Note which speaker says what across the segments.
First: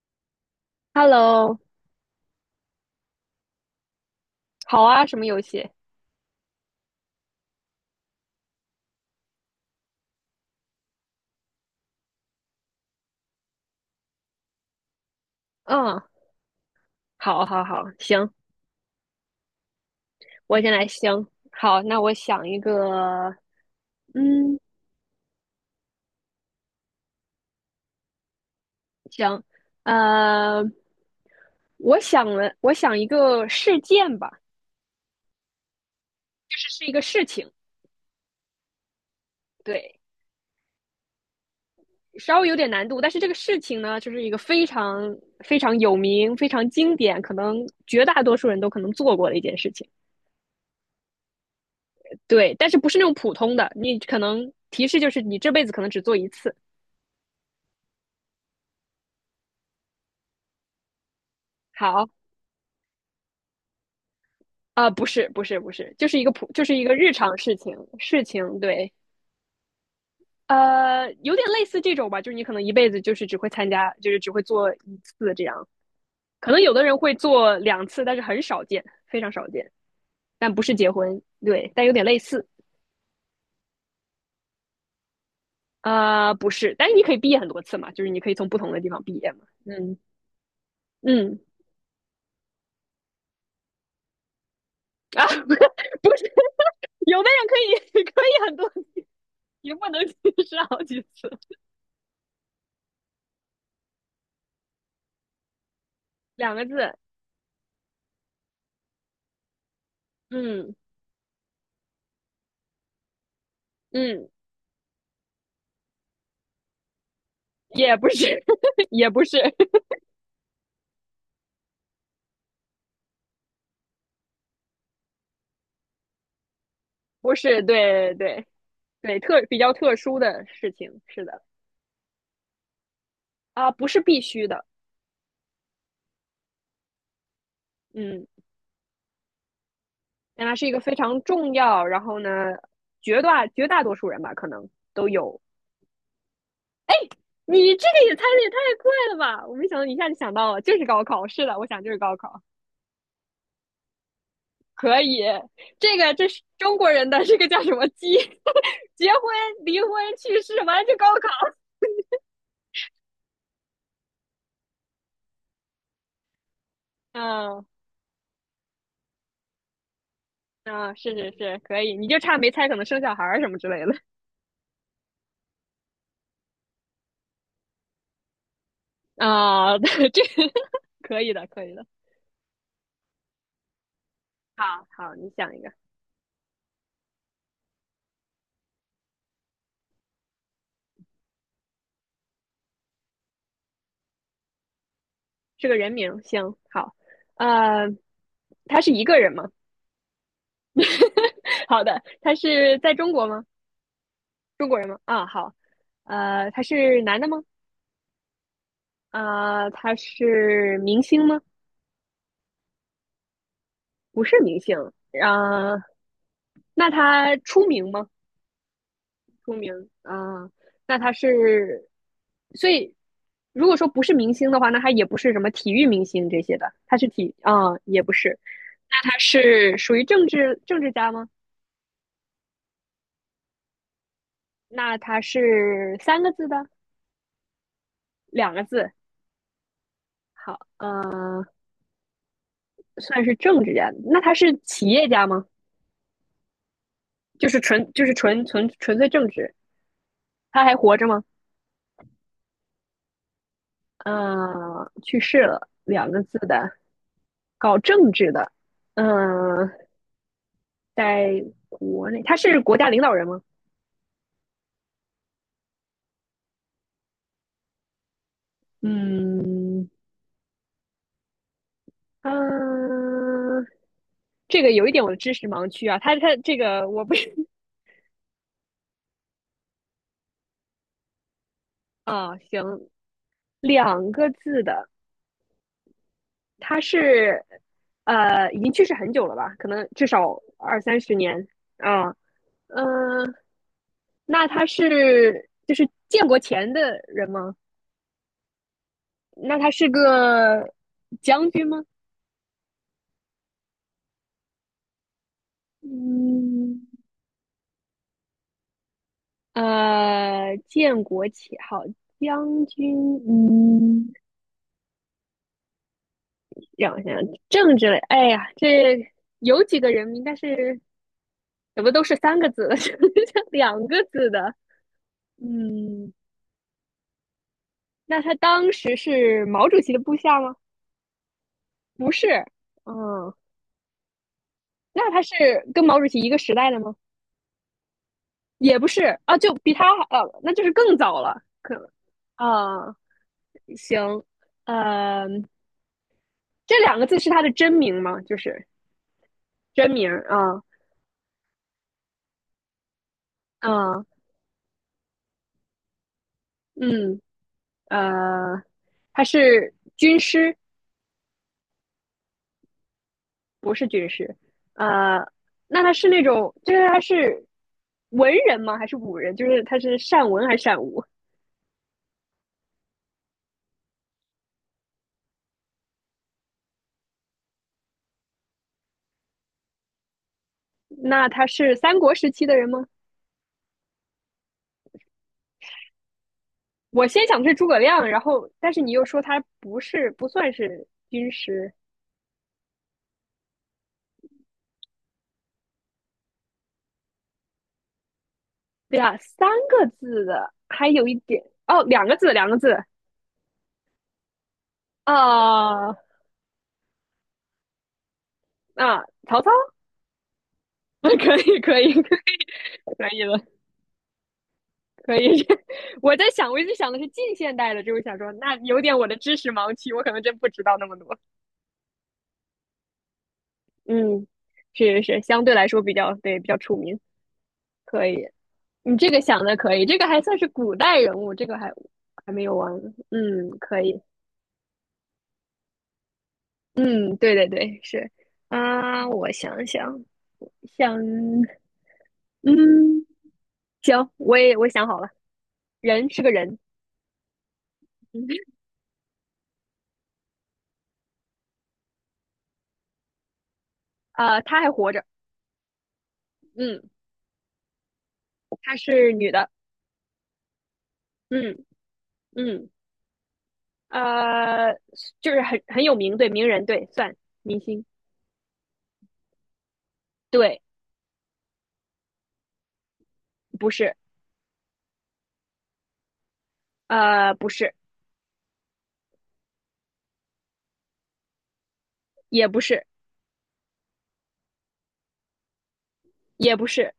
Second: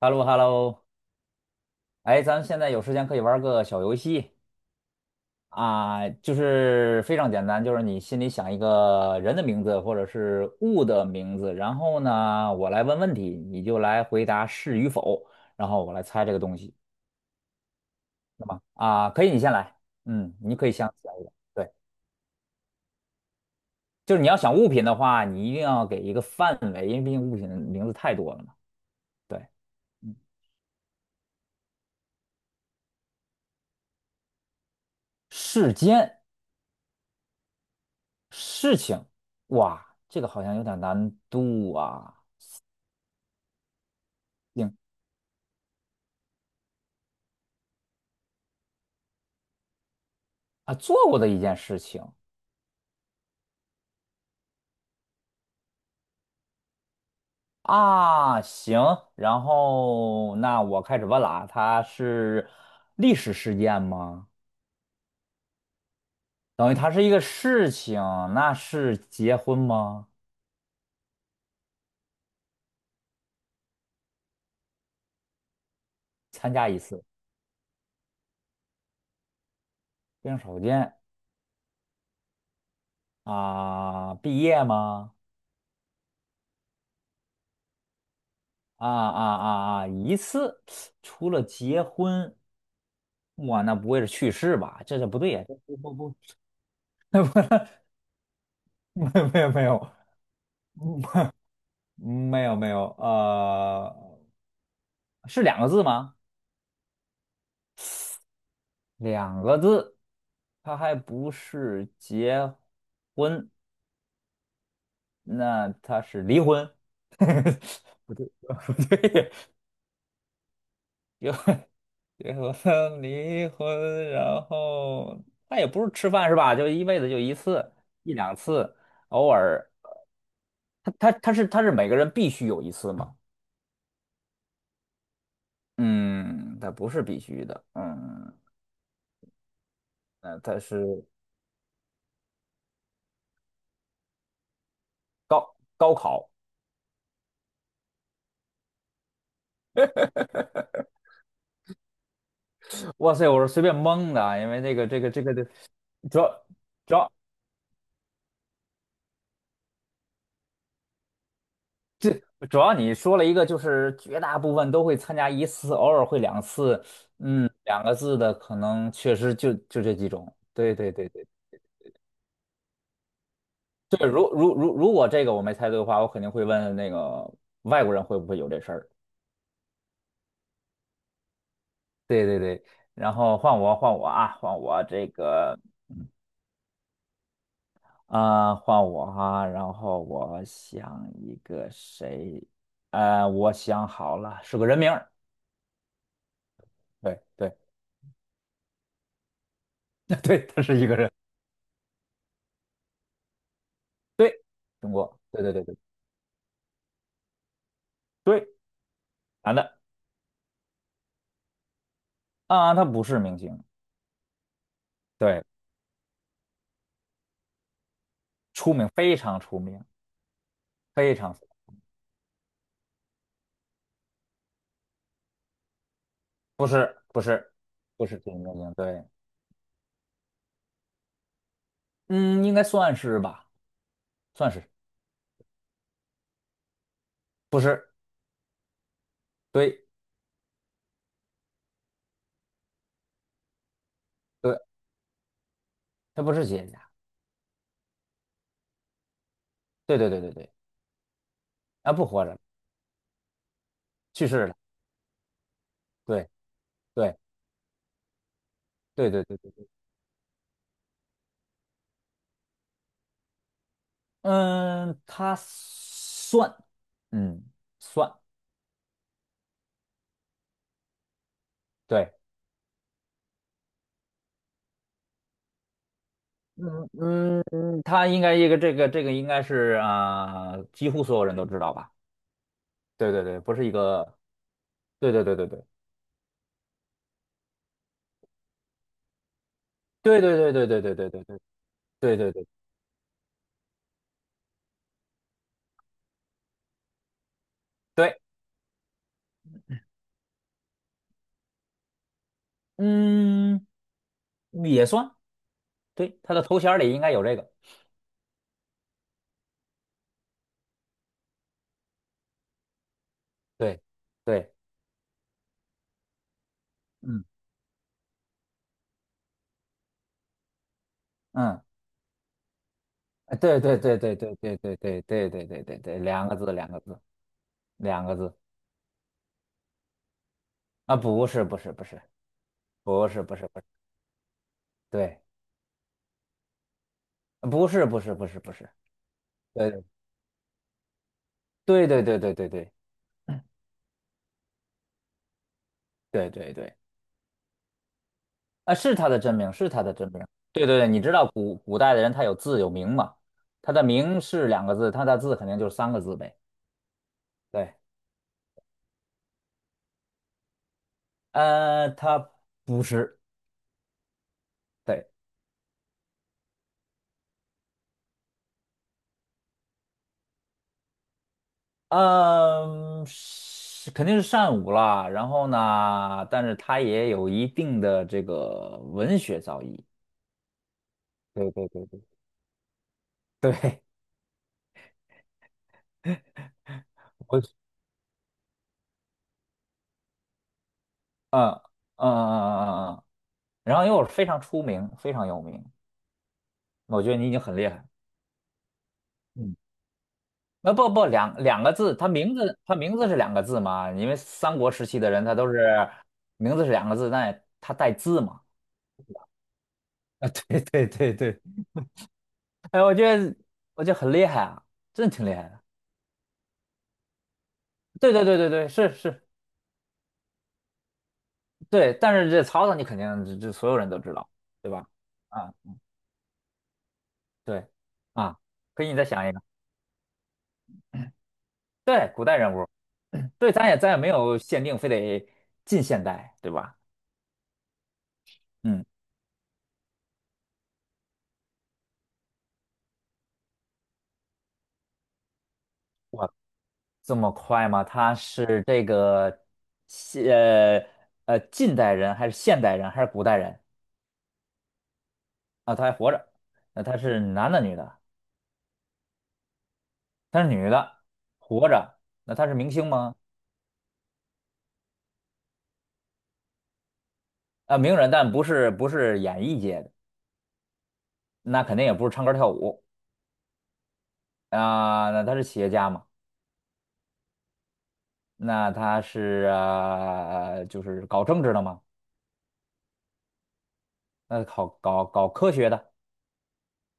Speaker 1: h e l l o h e l l o
Speaker 2: Hello，
Speaker 1: 哎，咱们现在有时间可以玩个小游戏
Speaker 2: 好啊，什么游戏？
Speaker 1: 啊，就是非常简单，就是你心里想一个人的名字或者是物的名字，然后呢，我来问问题，你就来回答是与否，然后我
Speaker 2: 嗯，
Speaker 1: 来猜这个东西
Speaker 2: 好，好，好，行，
Speaker 1: 啊，可以，你先来，嗯，你
Speaker 2: 我
Speaker 1: 可
Speaker 2: 先
Speaker 1: 以先
Speaker 2: 来，
Speaker 1: 想一
Speaker 2: 行，
Speaker 1: 个，对，
Speaker 2: 好，那我想一个，
Speaker 1: 就是你要想
Speaker 2: 嗯，
Speaker 1: 物品的话，你一定要给一个范围，因为毕竟物品的名字太多了嘛，对。
Speaker 2: 行，
Speaker 1: 嗯
Speaker 2: 呃，我想一个事件吧。
Speaker 1: 世间
Speaker 2: 这是一个事情。
Speaker 1: 事情，哇，
Speaker 2: 对，
Speaker 1: 这个好像有点难度啊。
Speaker 2: 稍微有点难度，但是这个事情呢，就是一个非
Speaker 1: 行
Speaker 2: 常非常有名、非常经典，可能绝大多数人都可能做过的一件事情。
Speaker 1: 啊，做过的一件事情
Speaker 2: 对，但是不是那种普通的，你可能提示就是你这辈子可能只做一次。
Speaker 1: 啊，行，然后那我开始问了啊，它
Speaker 2: 好。
Speaker 1: 是历史事件吗？
Speaker 2: 啊，不是不是不是，就是一个普，就
Speaker 1: 等于
Speaker 2: 是一
Speaker 1: 它
Speaker 2: 个
Speaker 1: 是一
Speaker 2: 日
Speaker 1: 个
Speaker 2: 常事
Speaker 1: 事
Speaker 2: 情
Speaker 1: 情，
Speaker 2: 事
Speaker 1: 那
Speaker 2: 情，对。
Speaker 1: 是结婚吗？
Speaker 2: 有点类似这种吧，就是你可能一辈子就是只会参加，就是只会做一次这样，可
Speaker 1: 参
Speaker 2: 能
Speaker 1: 加
Speaker 2: 有
Speaker 1: 一
Speaker 2: 的人
Speaker 1: 次，
Speaker 2: 会做两次，但是很少见，非常少见。
Speaker 1: 非常
Speaker 2: 但
Speaker 1: 少
Speaker 2: 不是结
Speaker 1: 见
Speaker 2: 婚，对，但有点类似。
Speaker 1: 啊，毕业吗？
Speaker 2: 不是，但是你可以毕业很多次嘛，就是你可以从不同的地
Speaker 1: 啊
Speaker 2: 方毕业
Speaker 1: 啊
Speaker 2: 嘛。
Speaker 1: 啊啊，
Speaker 2: 嗯
Speaker 1: 一次，除
Speaker 2: 嗯，
Speaker 1: 了结婚，哇，那不会是去世吧？这不
Speaker 2: 啊，
Speaker 1: 对呀，这不不 不，
Speaker 2: 不是，有的人可以 可以很多，
Speaker 1: 没有没有没
Speaker 2: 也不能
Speaker 1: 有
Speaker 2: 是好几次。
Speaker 1: 没有没有，是两个字吗？
Speaker 2: 两个字，
Speaker 1: 两个字，
Speaker 2: 嗯
Speaker 1: 他还不是结婚，
Speaker 2: 嗯。
Speaker 1: 那他是离婚。
Speaker 2: 也 不
Speaker 1: 不对，
Speaker 2: 是，
Speaker 1: 不
Speaker 2: 也不
Speaker 1: 对，
Speaker 2: 是。
Speaker 1: 有结婚离婚，然后它也不是吃饭是吧？就一辈子就
Speaker 2: 不
Speaker 1: 一
Speaker 2: 是，
Speaker 1: 次，
Speaker 2: 对
Speaker 1: 一两
Speaker 2: 对
Speaker 1: 次，
Speaker 2: 对，
Speaker 1: 偶
Speaker 2: 特比
Speaker 1: 尔。
Speaker 2: 较特殊的事
Speaker 1: 他
Speaker 2: 情，
Speaker 1: 他
Speaker 2: 是
Speaker 1: 它
Speaker 2: 的。
Speaker 1: 是他是每个人必须有一次吗？
Speaker 2: 啊，不是必须的。
Speaker 1: 嗯，他不是必须的。
Speaker 2: 嗯，
Speaker 1: 嗯，那
Speaker 2: 但它
Speaker 1: 它
Speaker 2: 是一个非
Speaker 1: 是
Speaker 2: 常重要，然后呢，绝大多数人吧，可能都有。
Speaker 1: 高考。
Speaker 2: 你这个也猜的也太快了吧！我没想到你一下就想到了，就是高考，是的，我想就是高考。
Speaker 1: 哇塞，我是随便蒙的啊，因为那个
Speaker 2: 可
Speaker 1: 这个
Speaker 2: 以，
Speaker 1: 这个的，
Speaker 2: 这个
Speaker 1: 主
Speaker 2: 这是
Speaker 1: 要。
Speaker 2: 中国
Speaker 1: 主
Speaker 2: 人
Speaker 1: 要
Speaker 2: 的这个叫什么结 结婚、离婚、去世，完了就高考。
Speaker 1: 主要你说了一个，就是绝大部分都会参加一次，偶尔会两次，嗯，
Speaker 2: 嗯
Speaker 1: 两个字的可能确实就这几种。对对
Speaker 2: 嗯，
Speaker 1: 对
Speaker 2: 是
Speaker 1: 对
Speaker 2: 是是，可以，你就差没猜可能生小孩儿什么之类的。
Speaker 1: 对，如果这个我没猜对的话，我肯定会问那个外国人会不会有这事儿。
Speaker 2: 啊，这可以的，可以的。
Speaker 1: 对对对，然后换我啊，换我
Speaker 2: 好，
Speaker 1: 这
Speaker 2: 好，你想
Speaker 1: 个
Speaker 2: 一个。
Speaker 1: 啊、呃换我哈、然后我想一个谁，我想好了，是个人名儿。
Speaker 2: 是个人名，行，好，
Speaker 1: 对对
Speaker 2: 呃，他是一个人吗？
Speaker 1: 对，他是一个人，
Speaker 2: 好的，他是在中国吗？
Speaker 1: 对，
Speaker 2: 中国人
Speaker 1: 中
Speaker 2: 吗？
Speaker 1: 国，
Speaker 2: 啊，
Speaker 1: 对对
Speaker 2: 好。
Speaker 1: 对对。
Speaker 2: 他是男的吗？
Speaker 1: 对。男
Speaker 2: 啊，
Speaker 1: 的
Speaker 2: 他是明星吗？
Speaker 1: 啊，他不是明星，
Speaker 2: 不是明星。
Speaker 1: 对，
Speaker 2: 啊，那他出名吗？
Speaker 1: 出名非常
Speaker 2: 出
Speaker 1: 出
Speaker 2: 名
Speaker 1: 名，
Speaker 2: 啊，那他
Speaker 1: 非常
Speaker 2: 是，所以如果说不是明星的话，那他也不是什么体育明星这些
Speaker 1: 不
Speaker 2: 的，他
Speaker 1: 是
Speaker 2: 是
Speaker 1: 不
Speaker 2: 体
Speaker 1: 是
Speaker 2: 啊、也
Speaker 1: 不
Speaker 2: 不
Speaker 1: 是电
Speaker 2: 是。
Speaker 1: 影明星，对，
Speaker 2: 那他是属于政治政治家吗？
Speaker 1: 嗯，应该算是吧，算是
Speaker 2: 那他是三个字的，
Speaker 1: 不是？
Speaker 2: 两个字，
Speaker 1: 对
Speaker 2: 好。算是政治家。那他是
Speaker 1: 对，
Speaker 2: 企业家吗？
Speaker 1: 他不是企业家，
Speaker 2: 就是纯粹政治。
Speaker 1: 对对对对对，
Speaker 2: 他还活着吗？
Speaker 1: 啊，不活着，了，去世了，
Speaker 2: 去世了，两个
Speaker 1: 对
Speaker 2: 字的，
Speaker 1: 对
Speaker 2: 搞政治的。
Speaker 1: 对对对对对，
Speaker 2: 嗯、在国内，他是国家领导人吗？
Speaker 1: 嗯，他算，嗯，算，
Speaker 2: 嗯，
Speaker 1: 对，
Speaker 2: 嗯，这个有一点我的知识盲区啊，他这个
Speaker 1: 嗯
Speaker 2: 我不是
Speaker 1: 嗯嗯，他应该一个这个应该是啊、几乎所有人都知道吧？
Speaker 2: 啊，哦行，
Speaker 1: 对对对，不是一
Speaker 2: 两
Speaker 1: 个，
Speaker 2: 个字的，
Speaker 1: 对对对对对。
Speaker 2: 他是已经去世很久了吧？可能至
Speaker 1: 对对
Speaker 2: 少
Speaker 1: 对对
Speaker 2: 二
Speaker 1: 对对
Speaker 2: 三
Speaker 1: 对对
Speaker 2: 十
Speaker 1: 对
Speaker 2: 年啊。
Speaker 1: 对对对
Speaker 2: 嗯，那他是就是建国前的人吗？
Speaker 1: 对，
Speaker 2: 那他是个将军吗？
Speaker 1: 嗯，也算，对，他的头衔儿
Speaker 2: 嗯，
Speaker 1: 里应该有这个，
Speaker 2: 建国旗号，将军。
Speaker 1: 对
Speaker 2: 嗯，
Speaker 1: 对，
Speaker 2: 让我想想。
Speaker 1: 嗯
Speaker 2: 政治类，哎呀，这有几个人名，但是
Speaker 1: 嗯，
Speaker 2: 怎么都是三个字的，就
Speaker 1: 对对
Speaker 2: 两
Speaker 1: 对
Speaker 2: 个
Speaker 1: 对
Speaker 2: 字
Speaker 1: 对
Speaker 2: 的。
Speaker 1: 对对对对对对对对，
Speaker 2: 嗯，
Speaker 1: 两个字两个字两个
Speaker 2: 那他
Speaker 1: 字
Speaker 2: 当时是毛主席的部下吗？
Speaker 1: 啊，不是不是不是
Speaker 2: 不是。
Speaker 1: 不是
Speaker 2: 嗯，
Speaker 1: 不是不是，
Speaker 2: 那
Speaker 1: 对，
Speaker 2: 他是跟毛主席一个时代的吗？
Speaker 1: 啊不是不是不是不是，
Speaker 2: 也不是。啊，就比
Speaker 1: 对
Speaker 2: 他好，那就是更早了，可能。
Speaker 1: 对对对对对对
Speaker 2: 啊，行。呃，
Speaker 1: 对对对，
Speaker 2: 这两个字是他的真名吗？就是
Speaker 1: 啊，是他的真名，是他
Speaker 2: 真
Speaker 1: 的
Speaker 2: 名
Speaker 1: 真名，
Speaker 2: 啊。
Speaker 1: 对对对，你知道古代的人他有字有名嘛，他的
Speaker 2: 嗯
Speaker 1: 名是两个字，他的字肯定就是三个字呗，
Speaker 2: 嗯，
Speaker 1: 对。
Speaker 2: 呃，他是军师，
Speaker 1: 他不是，
Speaker 2: 不是军师。
Speaker 1: 对，
Speaker 2: 呃，那他是那种，就是他是文人吗？还是武人？就是他是善文还是善武？
Speaker 1: 嗯，肯定是善舞啦。然后呢，但是他也有一定的这个文学造诣。
Speaker 2: 那他
Speaker 1: 对对
Speaker 2: 是
Speaker 1: 对
Speaker 2: 三
Speaker 1: 对，
Speaker 2: 国时期的人吗？
Speaker 1: 对
Speaker 2: 我 先
Speaker 1: 我
Speaker 2: 想的是诸葛亮，然后但是你又说他不是不算是军
Speaker 1: 嗯嗯
Speaker 2: 师。
Speaker 1: 嗯嗯嗯嗯，然后又是非常出名，非常有名。我觉得你已经很厉害。
Speaker 2: 对啊，三
Speaker 1: 嗯，
Speaker 2: 个字的，还
Speaker 1: 不不，
Speaker 2: 有一
Speaker 1: 两
Speaker 2: 点
Speaker 1: 两个
Speaker 2: 哦，
Speaker 1: 字，
Speaker 2: 两
Speaker 1: 他
Speaker 2: 个字，
Speaker 1: 名
Speaker 2: 两
Speaker 1: 字
Speaker 2: 个字。
Speaker 1: 他名字是两个字嘛？因为三国时期的人他都是
Speaker 2: 啊、
Speaker 1: 名字是两个字，但他带字嘛。
Speaker 2: 啊，曹操，
Speaker 1: 啊，对对
Speaker 2: 可
Speaker 1: 对对，
Speaker 2: 以可以可以
Speaker 1: 哎，我觉
Speaker 2: 可以
Speaker 1: 得
Speaker 2: 了。
Speaker 1: 我觉得很厉害啊，真的
Speaker 2: 可
Speaker 1: 挺厉
Speaker 2: 以，
Speaker 1: 害的。
Speaker 2: 我在想，我一直想的是近现代的这种
Speaker 1: 对
Speaker 2: 小
Speaker 1: 对
Speaker 2: 说，
Speaker 1: 对对
Speaker 2: 那
Speaker 1: 对，
Speaker 2: 有
Speaker 1: 是
Speaker 2: 点我的
Speaker 1: 是，
Speaker 2: 知识盲区，我可能真不知道那么多。
Speaker 1: 对。但是这曹操你肯定这所有人都知
Speaker 2: 嗯，
Speaker 1: 道，对吧？
Speaker 2: 是是是，相
Speaker 1: 啊，
Speaker 2: 对来说比较，对，比较出名，
Speaker 1: 对
Speaker 2: 可以。
Speaker 1: 啊，可以你
Speaker 2: 你
Speaker 1: 再
Speaker 2: 这个
Speaker 1: 想一个，
Speaker 2: 想的可以，这个还算是古代人物，这个还
Speaker 1: 对，古
Speaker 2: 还
Speaker 1: 代
Speaker 2: 没
Speaker 1: 人
Speaker 2: 有
Speaker 1: 物，
Speaker 2: 完。
Speaker 1: 对，
Speaker 2: 嗯，
Speaker 1: 咱也
Speaker 2: 可
Speaker 1: 咱也
Speaker 2: 以。
Speaker 1: 没有限定，非得近现代，对吧？
Speaker 2: 嗯，对对对，是。
Speaker 1: 嗯，
Speaker 2: 啊，我想想，想。嗯，行，我想好了，人是个
Speaker 1: 哇，
Speaker 2: 人。
Speaker 1: 这么快 吗？他
Speaker 2: 嗯，
Speaker 1: 是这个现呃近代人还是现代人还是古代人
Speaker 2: 啊，他还活着。
Speaker 1: 啊？他还活着，
Speaker 2: 嗯，
Speaker 1: 那他是男的女的？
Speaker 2: 她是女的。
Speaker 1: 他是女的，
Speaker 2: 嗯
Speaker 1: 活着，那他是
Speaker 2: 嗯。
Speaker 1: 明星吗？
Speaker 2: 呃，就是很有名，对，名人，对，算明
Speaker 1: 啊，
Speaker 2: 星，
Speaker 1: 名人，但不是演艺界的，
Speaker 2: 对。
Speaker 1: 那肯定也不是唱歌跳舞
Speaker 2: 不是。
Speaker 1: 啊、那他是企业家嘛？
Speaker 2: 不是。
Speaker 1: 那他是就是搞政治的嘛？
Speaker 2: 也不是。
Speaker 1: 那搞科学的，
Speaker 2: 也不是。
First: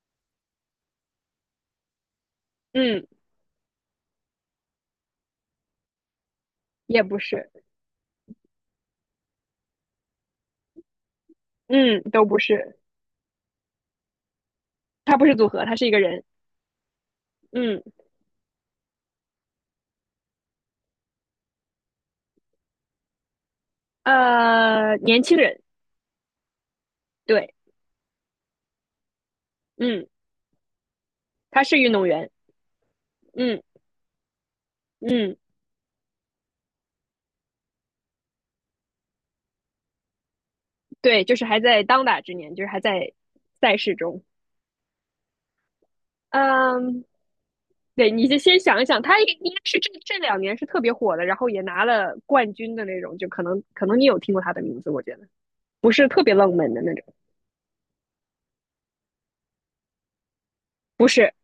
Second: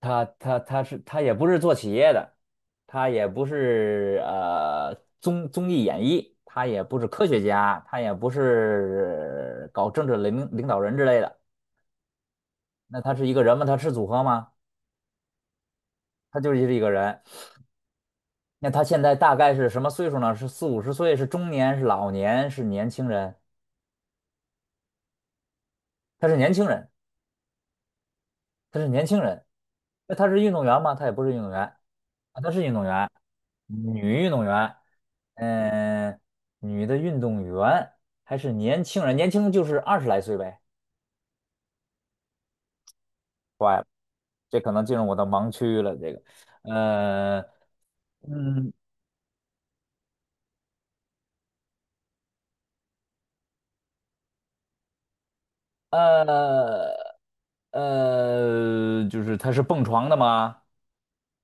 Speaker 1: 他也不是做企业的，
Speaker 2: 嗯，
Speaker 1: 他也不是综艺演艺，他也不
Speaker 2: 也
Speaker 1: 是
Speaker 2: 不
Speaker 1: 科学
Speaker 2: 是。
Speaker 1: 家，他也不是搞政治领导人之类的。
Speaker 2: 嗯，都不是。
Speaker 1: 那他是一个人吗？他是组合吗？
Speaker 2: 他不是组合，他是一个人。
Speaker 1: 他就是一个人。
Speaker 2: 嗯。
Speaker 1: 那他现在大概是什么岁数呢？是四五十岁，是中年，是老年，是年轻人？
Speaker 2: 年轻人，
Speaker 1: 他是年轻人，
Speaker 2: 对。
Speaker 1: 他是年轻人。
Speaker 2: 嗯，
Speaker 1: 那他是运动员吗？他也不是运动员
Speaker 2: 他是运动员。
Speaker 1: 啊，他是运动员，
Speaker 2: 嗯
Speaker 1: 女运动员，
Speaker 2: 嗯。
Speaker 1: 嗯、女的运动员还是年轻人，年轻就是20来岁呗。
Speaker 2: 对，就是还在当打之年，就是还在赛事中。
Speaker 1: 这可能进入我的盲区了，这个，
Speaker 2: 嗯，
Speaker 1: 呃，
Speaker 2: 对，你就先
Speaker 1: 嗯，
Speaker 2: 想一想，他应该是这两年是特别火的，然后也拿了冠军的那种，就可能你有听过他的名字，我觉得不是特别冷门的那
Speaker 1: 呃，
Speaker 2: 种。
Speaker 1: 就是他是蹦床的吗？
Speaker 2: 不是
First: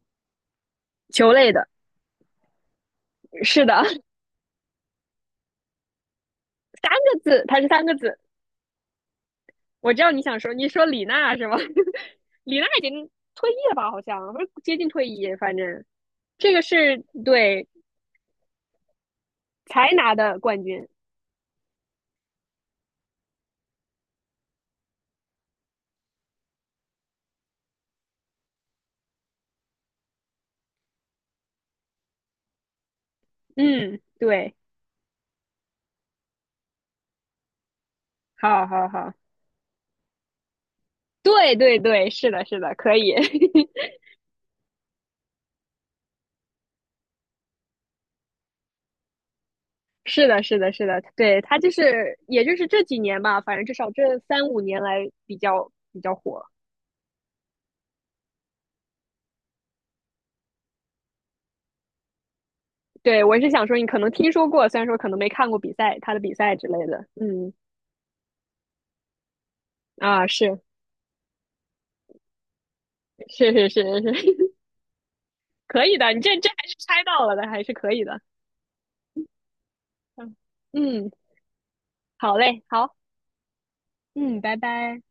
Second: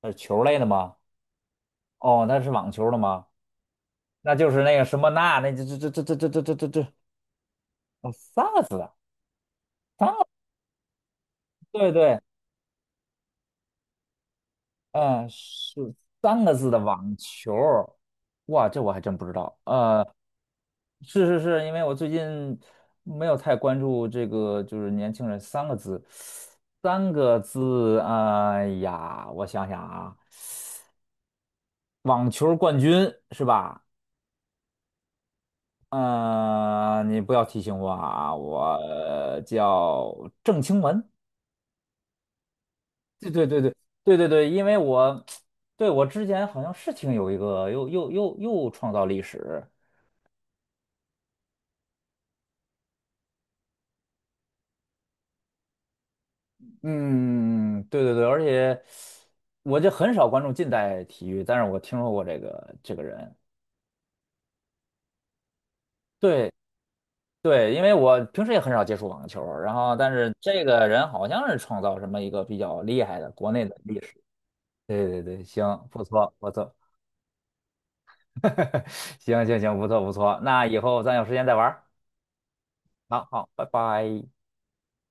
Speaker 1: 他是球类的吗？
Speaker 2: 球类的，
Speaker 1: 哦，他是网球的吗？
Speaker 2: 是的。
Speaker 1: 那就是那个什么那那这这这这这这这这
Speaker 2: 三
Speaker 1: 这
Speaker 2: 个字，他是三个
Speaker 1: 哦，
Speaker 2: 字。
Speaker 1: 三个字的，
Speaker 2: 我知
Speaker 1: 三
Speaker 2: 道你
Speaker 1: 个
Speaker 2: 想说，你说李娜是吗？
Speaker 1: 对 对，
Speaker 2: 李娜已经退役了吧？好像不是接近退
Speaker 1: 嗯，
Speaker 2: 役，反正
Speaker 1: 是三
Speaker 2: 这
Speaker 1: 个
Speaker 2: 个
Speaker 1: 字的
Speaker 2: 是
Speaker 1: 网球
Speaker 2: 对
Speaker 1: 儿。哇，这我还真不知道。
Speaker 2: 才拿的冠军。
Speaker 1: 是是是，因为我最近没有太关注这个，就是年轻人三个字，三个字，哎呀，我想想啊，网球儿冠军是吧？
Speaker 2: 嗯，对，
Speaker 1: 嗯、你不要提醒我啊，
Speaker 2: 好好好，
Speaker 1: 我叫郑清文。
Speaker 2: 对对对，是的，是的，可以。
Speaker 1: 对对对对 对对对，因为我 对，我之前好像是听有一个又创造历史，
Speaker 2: 是的，是的，是的，对，他就是，也就是这几年吧，反正至少这三五年来比较火。
Speaker 1: 嗯，对对对，而且我就很少关注近代体育，但是我听说过这个
Speaker 2: 对，
Speaker 1: 人，
Speaker 2: 我是想说，你可能听说过，虽然说可能没看过比赛，他的比
Speaker 1: 对
Speaker 2: 赛之类的。嗯，
Speaker 1: 对，因为我平时也很少接触网球，然后但
Speaker 2: 啊，
Speaker 1: 是
Speaker 2: 是
Speaker 1: 这个人好像是创造什么一个比较厉害的国
Speaker 2: 是
Speaker 1: 内
Speaker 2: 是
Speaker 1: 的
Speaker 2: 是
Speaker 1: 历史，
Speaker 2: 是。
Speaker 1: 对对对，行，
Speaker 2: 可以
Speaker 1: 不
Speaker 2: 的，你
Speaker 1: 错
Speaker 2: 这这
Speaker 1: 不
Speaker 2: 还是
Speaker 1: 错，
Speaker 2: 猜到了的，还是可以的。
Speaker 1: 行行行，不错不
Speaker 2: 嗯
Speaker 1: 错，那以后
Speaker 2: 嗯，
Speaker 1: 咱有时间再玩儿，
Speaker 2: 好嘞，好，
Speaker 1: 好好，拜拜。
Speaker 2: 嗯，拜拜。